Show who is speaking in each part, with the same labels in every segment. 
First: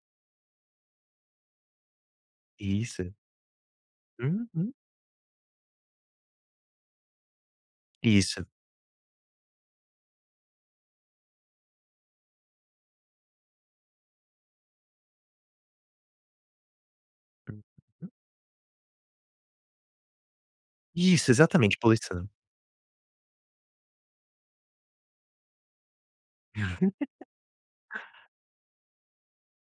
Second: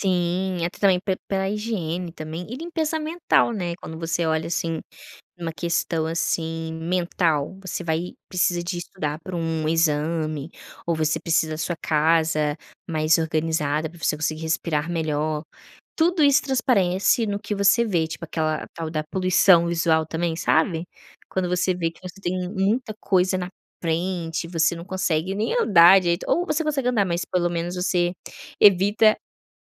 Speaker 1: Sim, até também pe pela higiene também, e limpeza
Speaker 2: Isso.
Speaker 1: mental, né, quando você olha
Speaker 2: Uhum.
Speaker 1: assim, uma questão, assim, mental, você vai
Speaker 2: Isso.
Speaker 1: precisa de estudar para um exame ou você precisa sua casa mais organizada, para você conseguir respirar melhor. Tudo isso transparece no que você vê,
Speaker 2: [unintelligible]
Speaker 1: tipo, aquela tal da poluição visual também, sabe.
Speaker 2: Isso,
Speaker 1: Quando você
Speaker 2: exatamente,
Speaker 1: vê que você
Speaker 2: poluição.
Speaker 1: tem muita coisa na frente, você não consegue nem andar direito, ou você consegue andar, mas pelo menos você evita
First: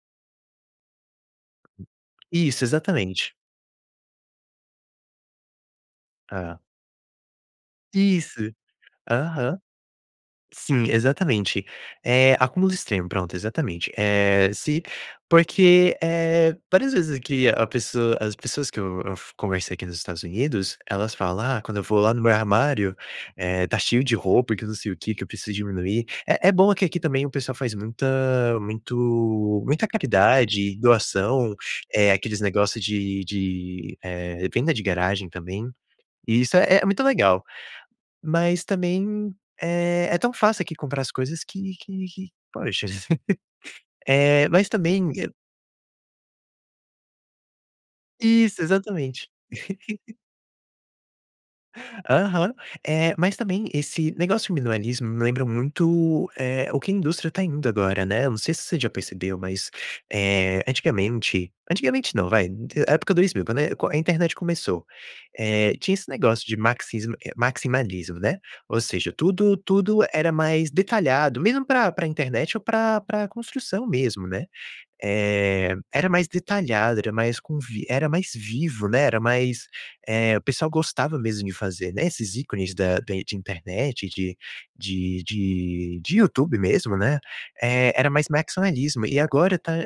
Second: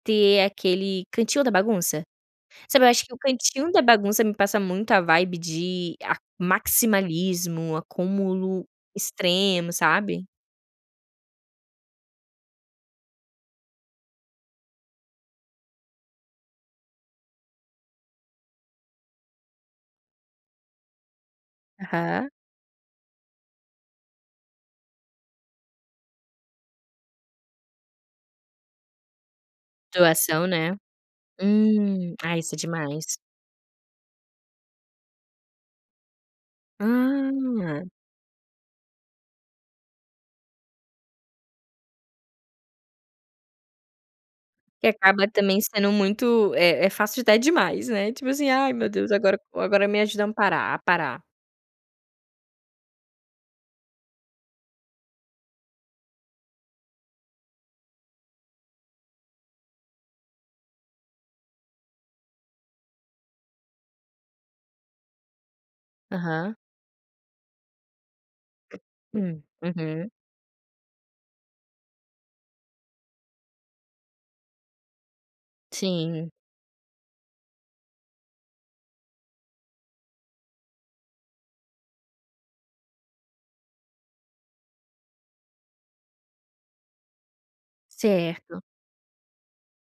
Speaker 1: ter aquele cantinho da bagunça.
Speaker 2: Isso,
Speaker 1: Sabe, eu acho que o
Speaker 2: exatamente.
Speaker 1: cantinho da bagunça me passa muito a vibe de a
Speaker 2: Ah.
Speaker 1: maximalismo,
Speaker 2: Isso.
Speaker 1: acúmulo
Speaker 2: Aham.
Speaker 1: extremo, sabe.
Speaker 2: Sim, exatamente. Eh, acúmulos extremo, pronto, exatamente. Eh, se porque, eh, várias vezes que a pessoa as pessoas que eu eu f conversei aqui nos Estados Unidos, elas falam: "Ah, quando eu vou lá no
Speaker 1: Aham.
Speaker 2: meu armário, eh, tá cheio de roupa, e que não sei o que, que eu preciso diminuir". É é bom que aqui também o pessoal faz muita muito muita
Speaker 1: Doação, né.
Speaker 2: caridade, doação, eh,
Speaker 1: Hum. Ah,
Speaker 2: aqueles
Speaker 1: isso é
Speaker 2: negócio
Speaker 1: demais.
Speaker 2: de de, eh, venda de garagem também, e isso é é muito legal.
Speaker 1: Ah.
Speaker 2: Mas também, eh, é tão fácil aqui comprar as coisas que que que, poxa Eh, mas
Speaker 1: Que
Speaker 2: também
Speaker 1: acaba
Speaker 2: [unintelligible]
Speaker 1: também sendo muito é é fácil de dar demais, né, tipo assim:
Speaker 2: Isso,
Speaker 1: "Ai meu Deus,
Speaker 2: exatamente.
Speaker 1: agora agora me ajuda amparar a parar".
Speaker 2: Aham. Eh, mas também, esse negócio de minimalismo me lembra muito, eh, o que a indústria tá indo agora, né, eu não sei se você já percebeu, mas, eh, antigamente antigamente não, vai, época 2000, quando é a internet começou, eh, tinha esse negócio de
Speaker 1: Aham.
Speaker 2: maxismo eh, maximalismo, né, ou seja,
Speaker 1: Hum,
Speaker 2: tudo tudo
Speaker 1: uhum.
Speaker 2: era mais detalhado, mesmo para para internet ou pra pra construção mesmo, né. Eh, era mais
Speaker 1: Sim.
Speaker 2: detalhado, era mais com vi era mais vivo, né, era mais, eh, o pessoal gostava mesmo de fazer, né, esses ícones da de de internet, de de de de YouTube mesmo, né, eh, era mais
Speaker 1: Certo.
Speaker 2: maximalismo, e agora tá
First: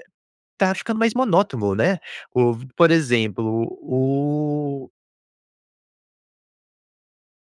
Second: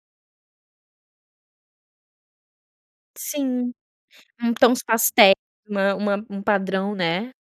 Speaker 2: tá ficando mais monótono, né, o v por exemplo,
Speaker 1: Sim. Um tons
Speaker 2: o
Speaker 1: pastéis, uma uma um padrão, né.